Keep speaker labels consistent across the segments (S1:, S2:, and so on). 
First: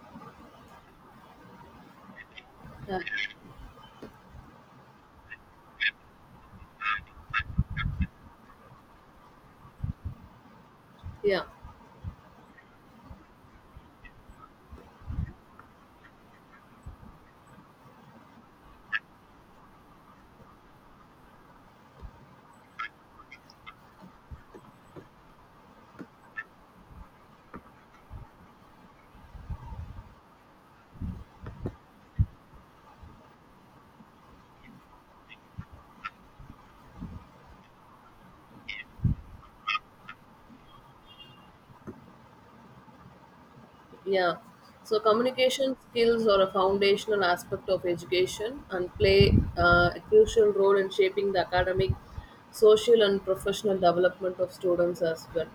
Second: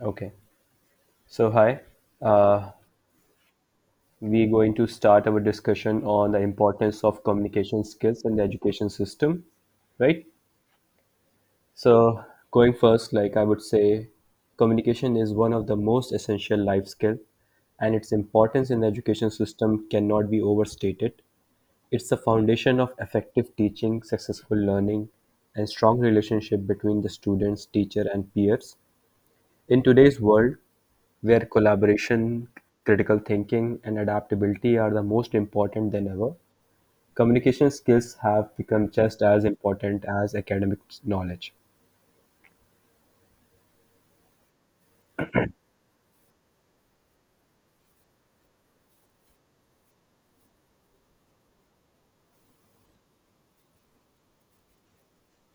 S1: Okay, so hi. Uh,
S2: Uh,
S1: we're going to start our discussion on the importance of communication skills in the education system, right?
S2: yeah,
S1: So, going first, like I would say, communication is one of the most essential life skill, and its importance in the education system cannot be overstated. It's the foundation of effective teaching, successful learning, and strong relationship between the students, teacher, and peers. In today's world, where collaboration, critical thinking, and adaptability are the most important than ever, communication skills have become just as important as academic knowledge.
S2: yeah. So communication skills are a foundational aspect of education and play a crucial role in shaping the academic, social, and professional development of students as well.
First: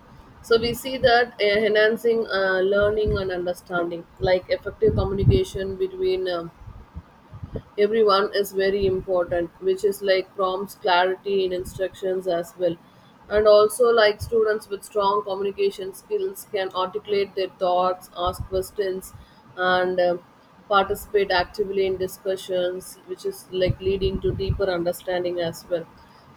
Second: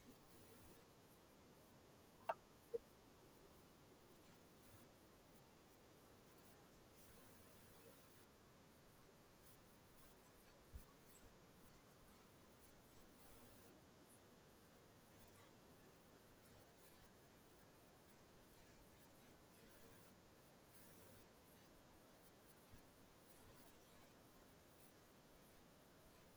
S2: So we see that enhancing learning and understanding, like effective communication between everyone is very important which is like prompts clarity in instructions as well, and also like students with strong communication skills can articulate their thoughts, ask questions, and participate actively in discussions, which is like leading to deeper understanding as well.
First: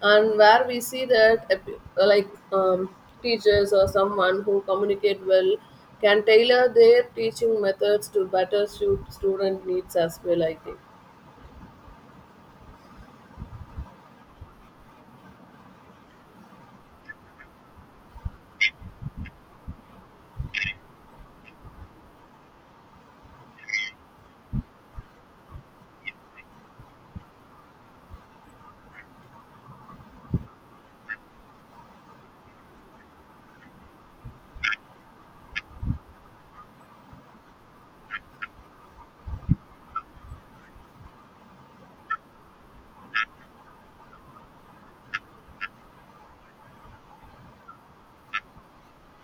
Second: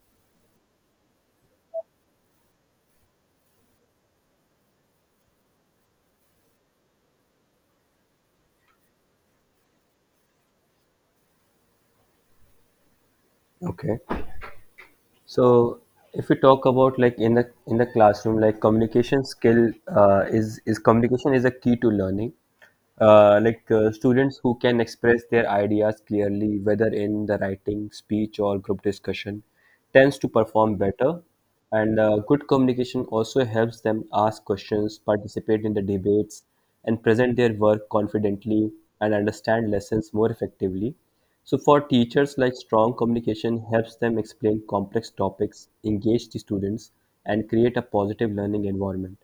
S2: And where we see that like teachers or someone who communicate well can tailor their teaching methods to better suit student needs as well, I think.
S1: Okay. So if we talk about like in the classroom, like communication skill is communication is a key to learning. Students who can express their ideas clearly, whether in the writing, speech, or group discussion, tends to perform better. And good communication also helps them ask questions, participate in the debates, and present their work confidently and understand lessons more effectively. So for teachers, like strong communication helps them explain complex topics, engage the students, and create a positive learning environment.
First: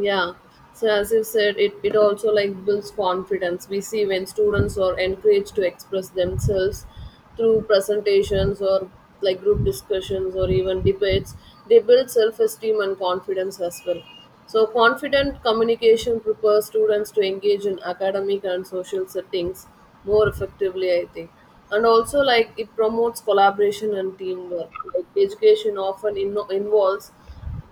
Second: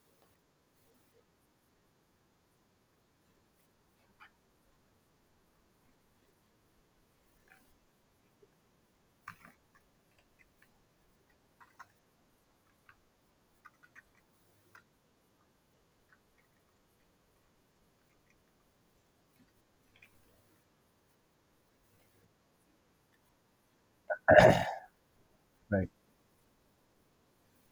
S2: Yeah. So as you said, it also like builds confidence. We see when students are encouraged to express themselves through presentations or like group discussions or even debates, they build self-esteem and confidence as well. So confident communication prepares students to engage in academic and social settings more effectively, I think. And also like it promotes collaboration and teamwork. Like education often involves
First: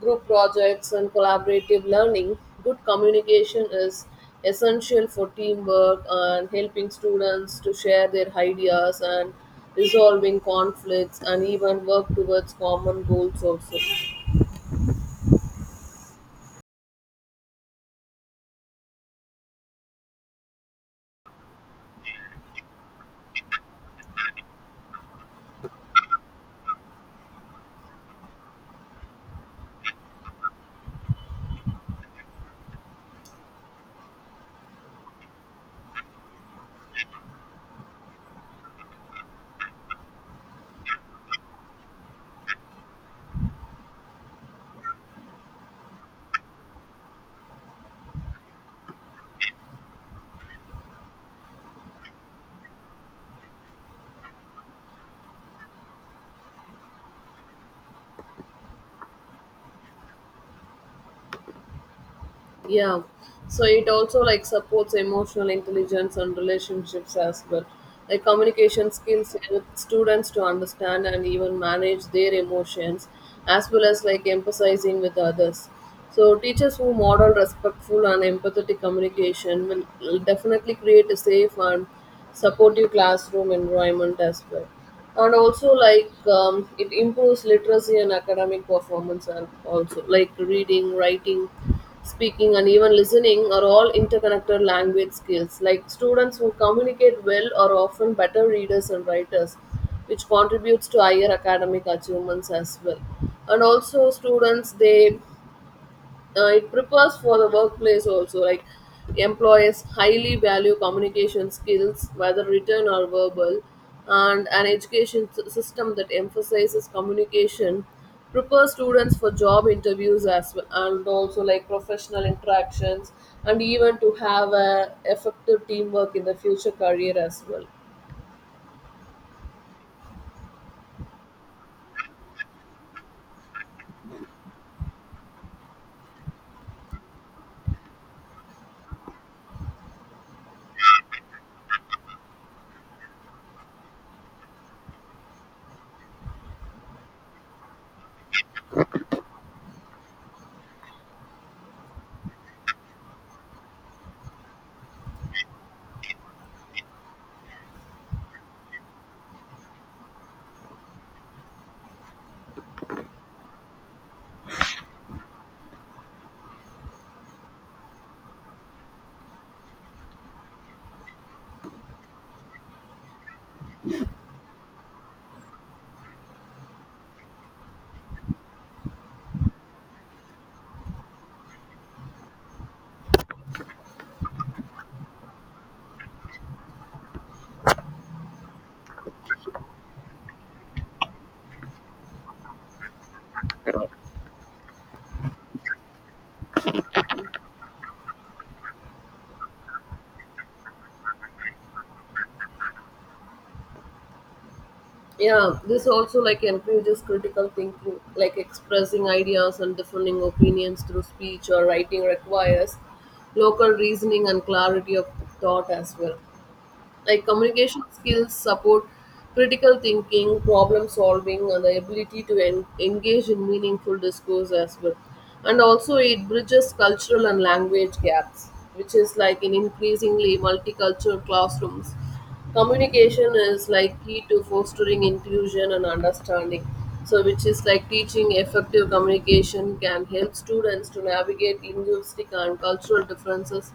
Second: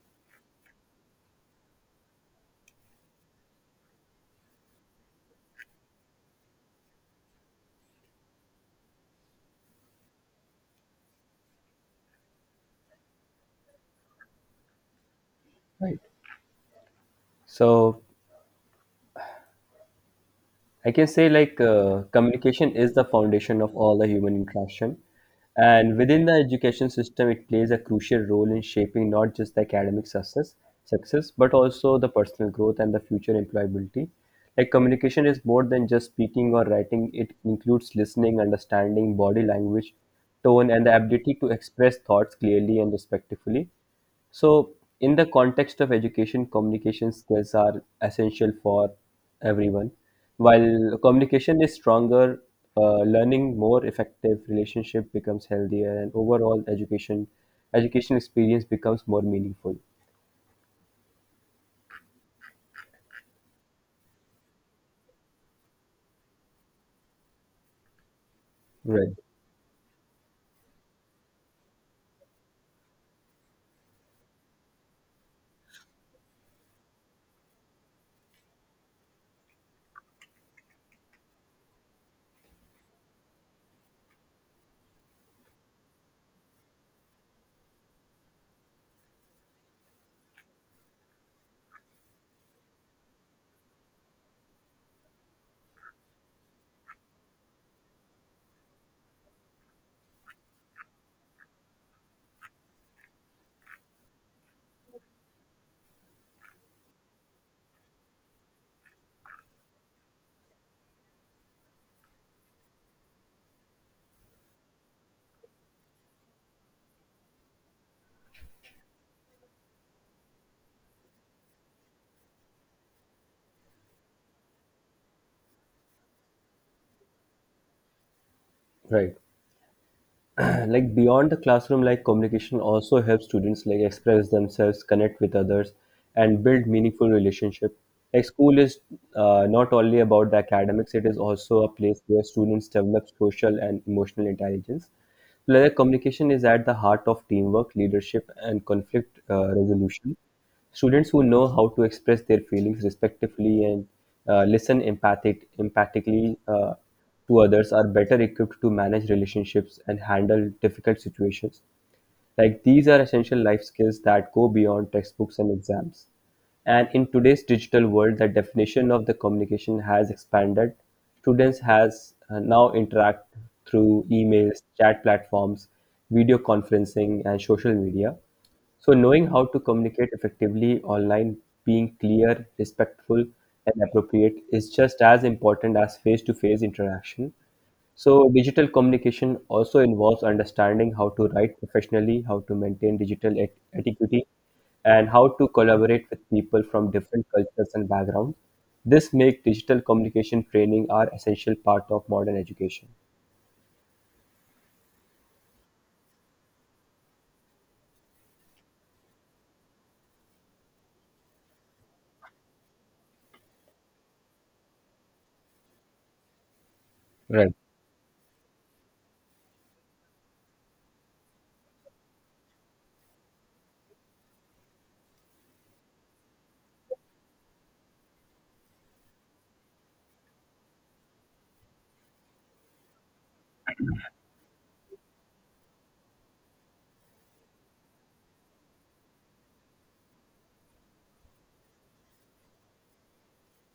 S2: group projects, and collaborative learning. Good communication is essential for teamwork and helping students to share their ideas and resolving conflicts and even work towards common goals also.
S1: Right, so I can say like communication is the foundation of all the human interaction. And within the education system, it plays a crucial role in shaping not just the academic success, but also the personal growth and the future employability. Like communication is more than just speaking or writing. It includes listening, understanding, body language, tone, and the ability to express thoughts clearly and respectfully. So, in the context of education, communication skills are essential for everyone. While communication is stronger, learning more effective relationship becomes healthier, and overall education experience becomes more meaningful.
S2: Yeah, so it also like supports emotional intelligence and relationships as well. Like communication
S1: Right,
S2: skills help students to understand and even manage their emotions as well as like emphasizing with others. So teachers who model respectful and empathetic communication will definitely create a safe and supportive classroom environment as well. And also like it improves literacy and academic performance, and also like reading, writing, speaking, and even listening are all interconnected language skills. Like students who communicate well are often better readers and writers, which contributes to higher academic achievements as well. And also, students they it prepares for the workplace also. Like employees highly value communication skills whether written or verbal, and an education system that emphasizes communication prepare students for job interviews as well, and also like professional interactions and even to have a effective teamwork in the future career as well.
S1: right. Like beyond the classroom, like communication also helps students like express themselves, connect with others, and build meaningful relationship. Like school is not only about the academics, it is also a place where students develop social and emotional intelligence. Like communication is at the heart of teamwork, leadership, and conflict resolution. Students who know how to express their feelings respectfully and empathically to others are better equipped to manage relationships and handle difficult situations. Like these are essential life skills that go beyond textbooks and exams. And in today's digital world, the definition of the communication has expanded. Students has now interact through emails, chat platforms, video conferencing, and social media. So knowing how to communicate effectively online, being clear, respectful, and appropriate is just as important as face-to-face interaction. So, digital communication also involves understanding how to write professionally, how to maintain digital etiquette, and how to collaborate with people from different cultures and backgrounds. This makes digital communication training are essential part of modern education.
S2: Yeah, this also like encourages critical thinking, like expressing ideas and defending opinions through speech or writing requires local reasoning and clarity of thought as well. Like
S1: Right.
S2: communication skills support critical thinking, problem solving, and the ability to engage in meaningful discourse as well. And also it bridges cultural and language gaps, which is like in increasingly multicultural classrooms communication is like key to fostering inclusion and understanding. So which is like teaching effective communication can help students to navigate linguistic and cultural differences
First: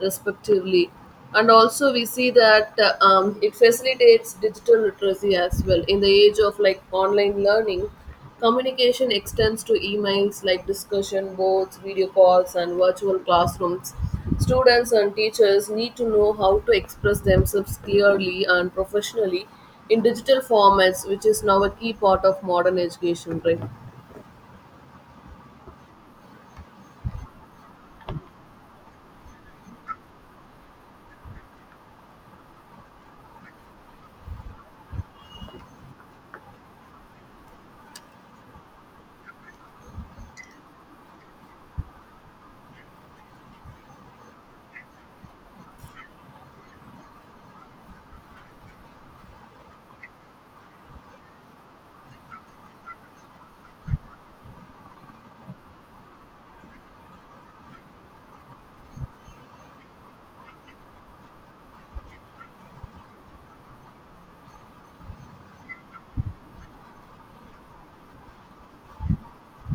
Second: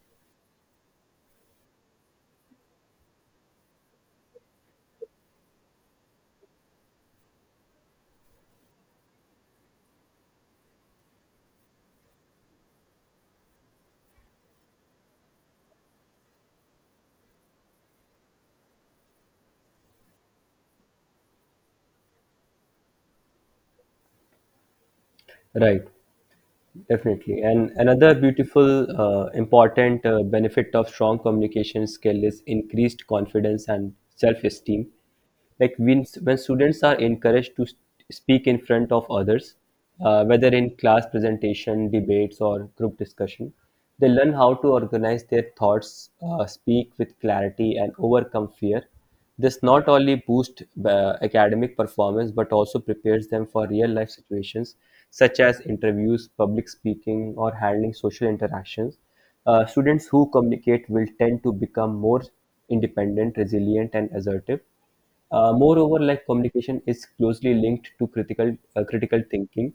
S2: respectively. And also we see that it facilitates digital literacy as well. In the age of like online learning, communication extends to emails, like discussion boards, video calls, and virtual classrooms. Students and teachers need to know how to express themselves clearly and professionally in digital formats, which is now a key part of modern education, right?
S1: Right. Definitely. And another beautiful, important benefit of strong communication skill is increased confidence and self-esteem. Like when students are encouraged to speak in front of others, whether in class presentation, debates, or group discussion, they learn how to organize their thoughts, speak with clarity, and overcome fear. This not only boosts academic performance but also prepares them for real life situations such as interviews, public speaking, or handling social interactions. Students who communicate will tend to become more independent, resilient, and assertive. Moreover, like communication is closely linked to critical thinking,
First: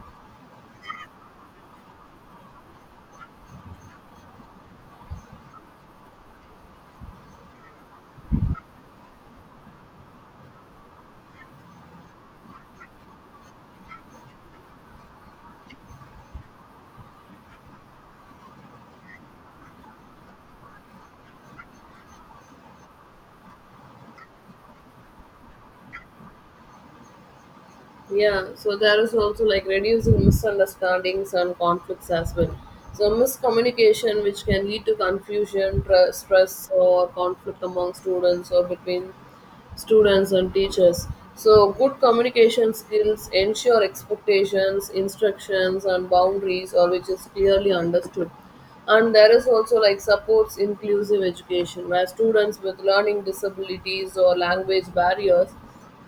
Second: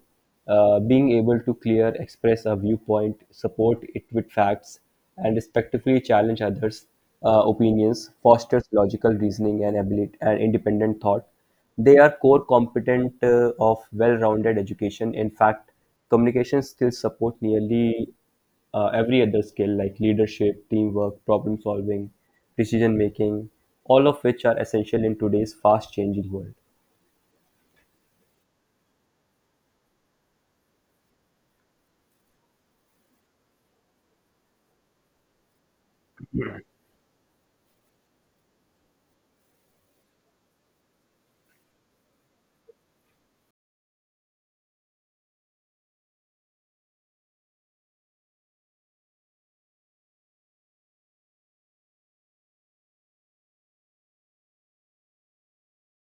S1: being able to clear express a viewpoint, support it with facts, and respectfully challenge others' opinions fosters logical reasoning and ability and independent thought. They are core competent of well-rounded education. In fact, communication skills support nearly every other skill like leadership, teamwork, problem solving, decision making, all of which are essential in today's fast changing world,
S2: Yeah, so there is also like reducing misunderstandings and conflicts as well. So miscommunication, which can lead to confusion, stress, or conflict among students or between students and teachers. So good communication skills ensure expectations, instructions, and boundaries, or which is clearly understood. And there is also like supports inclusive education, where students with learning disabilities or language barriers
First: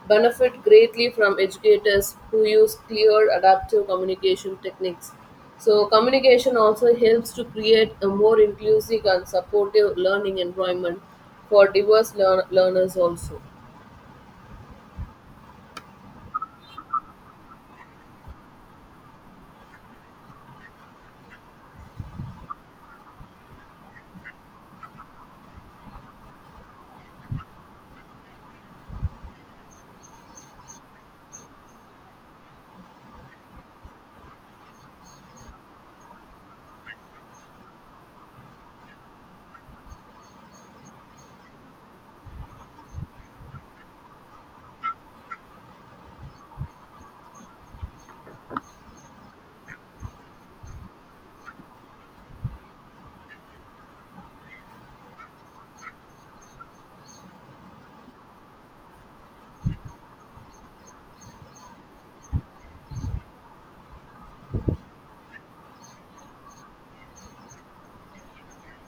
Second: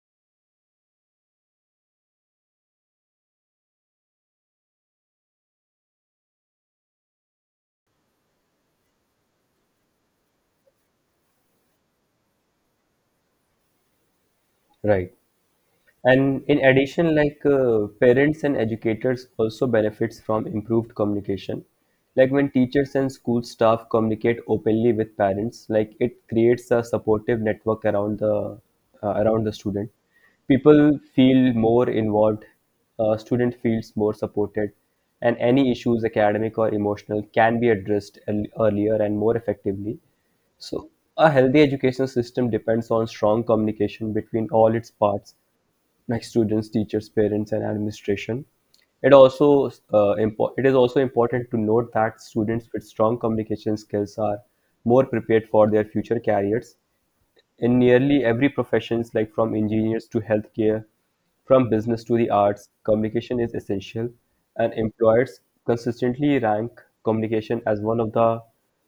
S2: benefit greatly from educators who use clear adaptive communication techniques. So, communication also helps to create a more inclusive and supportive learning environment for diverse learners, also.
S1: right? And in addition, like parents and educators also benefits from improved communication. Like when teachers and school staff communicate openly with parents, like it creates a supportive network around the student. People feel more involved. Student feels more supported, and any issues, academic or emotional, can be addressed earlier and more effectively. So, a healthy education system depends on strong communication between all its parts like students, teachers, parents, and administration. It also it is also important to note that students with strong communication skills are more prepared for their future careers in nearly every professions like from engineers to healthcare, from business to the arts, communication is essential, and employers consistently rank communication as one of the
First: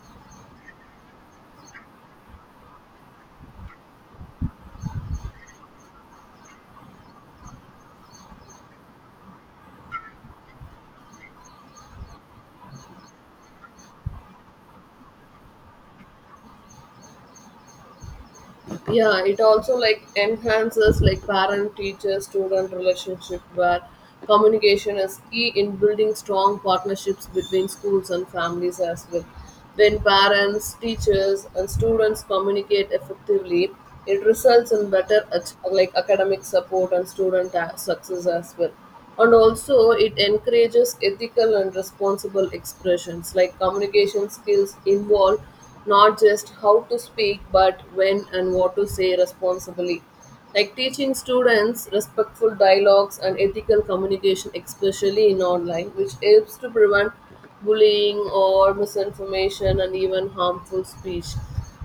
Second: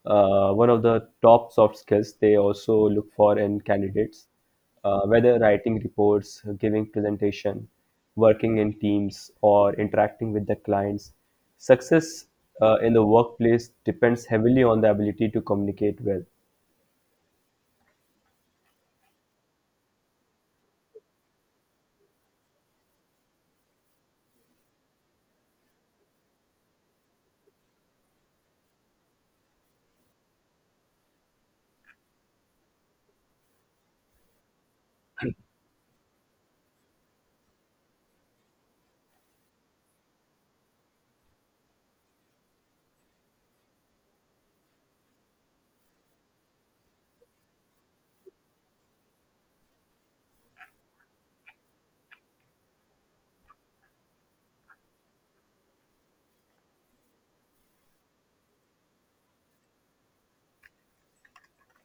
S1: uh, one of the top soft skills they also look for in candidates. Whether writing reports, giving presentation, working in teams, or interacting with the clients, success in the workplace depends heavily on the ability to communicate well.
S2: Yeah, it also like enhances like parent teacher student relationship where communication is key in building strong partnerships between schools and families as well. When parents, teachers, and students communicate effectively, it results in better like academic support and student success as well. And also, it encourages ethical and responsible expressions. Like communication skills involve not just how to speak but when and what to say responsibly. Like teaching students respectful dialogues and ethical communication, especially in online, which helps to prevent bullying or misinformation and even harmful speech.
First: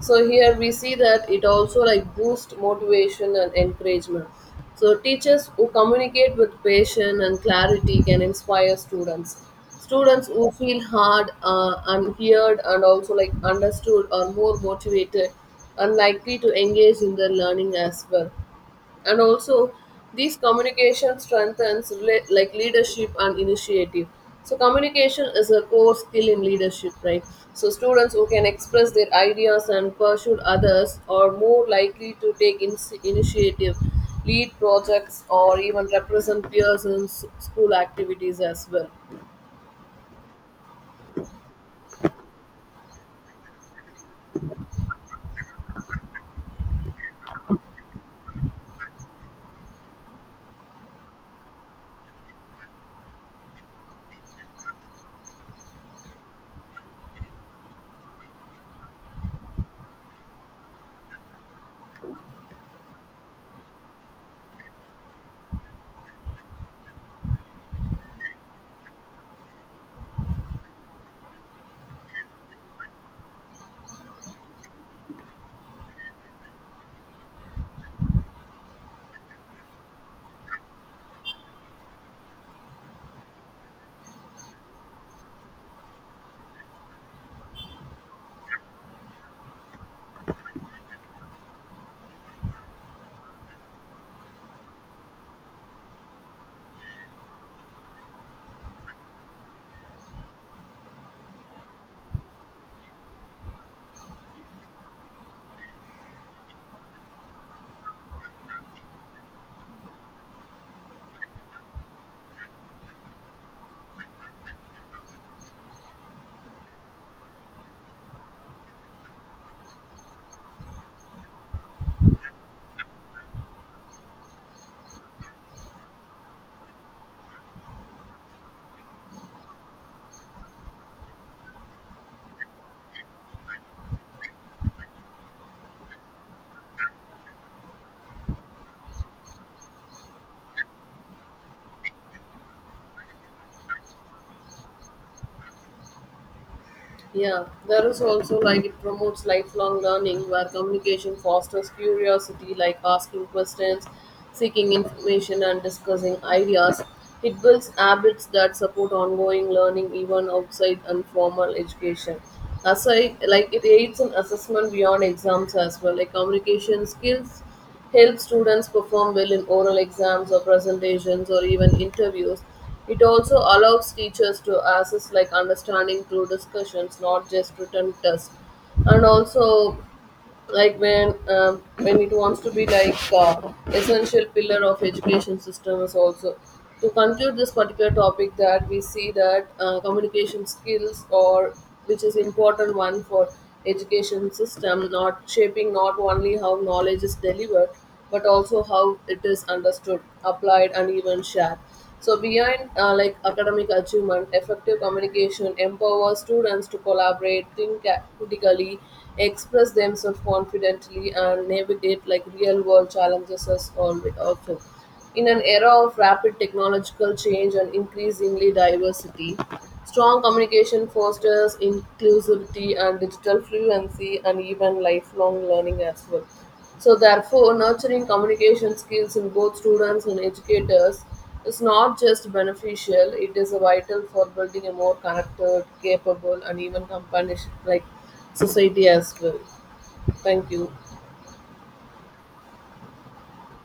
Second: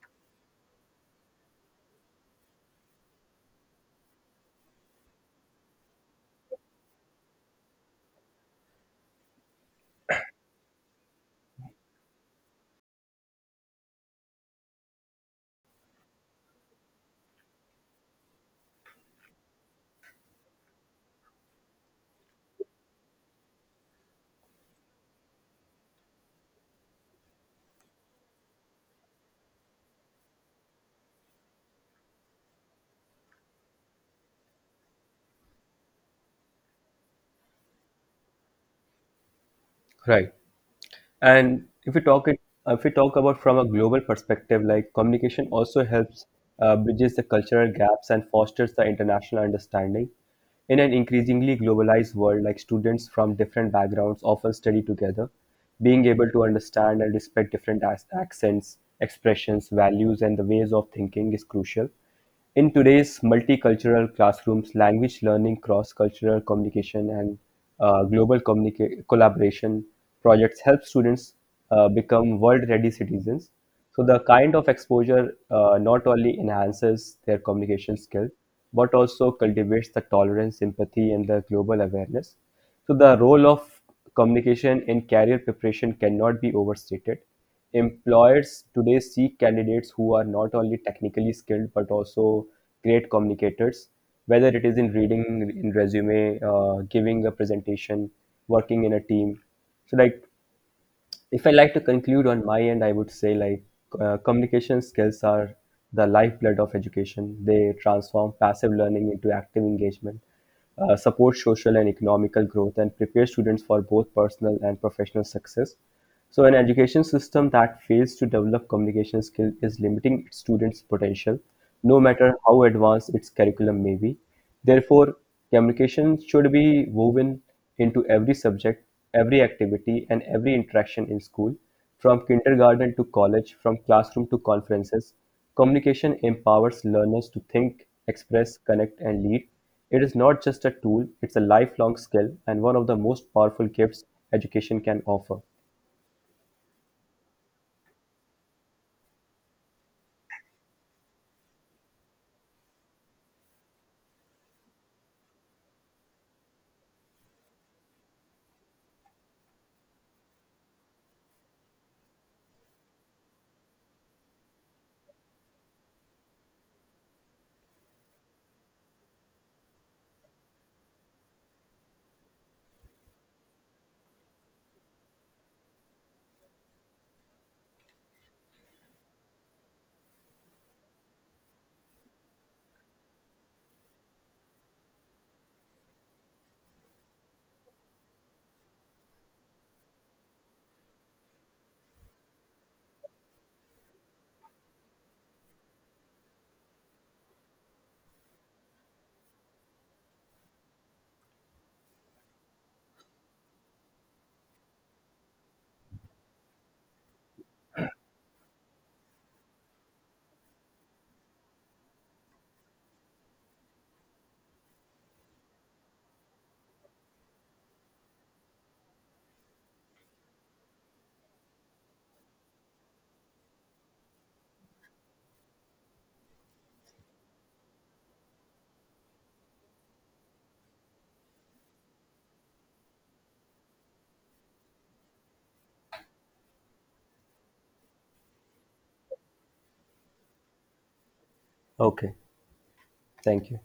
S2: So here we see that it also like boosts motivation and encouragement. So teachers who communicate with passion and clarity can inspire students. Students who feel hard, unheard, and also like understood are more motivated and likely to engage in their learning as well. And also, these communication strengthens like leadership and initiative. So communication is a core skill in leadership, right? So students who can express their ideas and pursue others are more likely to take initiative, lead projects, or even represent peers in school activities as well.
S1: Right. And if we talk about from a global perspective, like communication also helps bridges the cultural gaps and fosters the international understanding. In an increasingly globalized world, like students from different backgrounds often study together, being able to understand and respect different accents, expressions, values, and the ways of thinking is crucial. In today's multicultural classrooms, language learning, cross-cultural communication, and collaboration projects help students become world-ready citizens. So the kind of exposure not only enhances their communication skill, but also cultivates the tolerance, empathy, and the global awareness. So the role of communication in career preparation cannot be overstated. Employers today seek candidates who are not only technically skilled but also great communicators, whether it is in reading in resume, giving a presentation, working in a team. So like if I like to conclude on my end, I would say like communication skills are the lifeblood of education. They transform passive learning into active engagement, support social and economical growth, and prepare students for both personal and professional success. So, an education system that fails to develop communication skill is limiting its students' potential, no matter how advanced its curriculum may be. Therefore, communication should be woven into every subject, every activity, and every interaction in school, from kindergarten to college, from classroom to conferences. Communication empowers learners to think, express, connect, and lead. It is not just a tool, it's a lifelong skill and one of the most powerful gifts education can offer.
S2: Yeah, there is also like it promotes lifelong learning, where communication fosters curiosity, like asking questions, seeking information, and discussing ideas. It builds habits that support ongoing learning even outside informal education. Aside, like it aids in assessment beyond exams as well. Like communication skills help students perform well in oral exams or presentations or even interviews. It also allows teachers to assess like understanding through discussions, not just written tests. And also, like when it wants to be like essential pillar of education system is also to conclude this particular topic that we see that communication skills or which is important one for education system not shaping not only how knowledge is delivered but also how it is understood, applied, and even shared. So beyond like academic achievement, effective communication empowers students to collaborate, think critically, express themselves confidently, and navigate like real-world challenges as all often. In an era of rapid technological change and increasingly diversity, strong communication fosters inclusivity and digital fluency and even lifelong learning as well. So therefore, nurturing communication skills in both students and educators is not just beneficial, it is vital for building a more connected, capable, and even companionship like society as well. Thank you.
S1: Okay, thank you.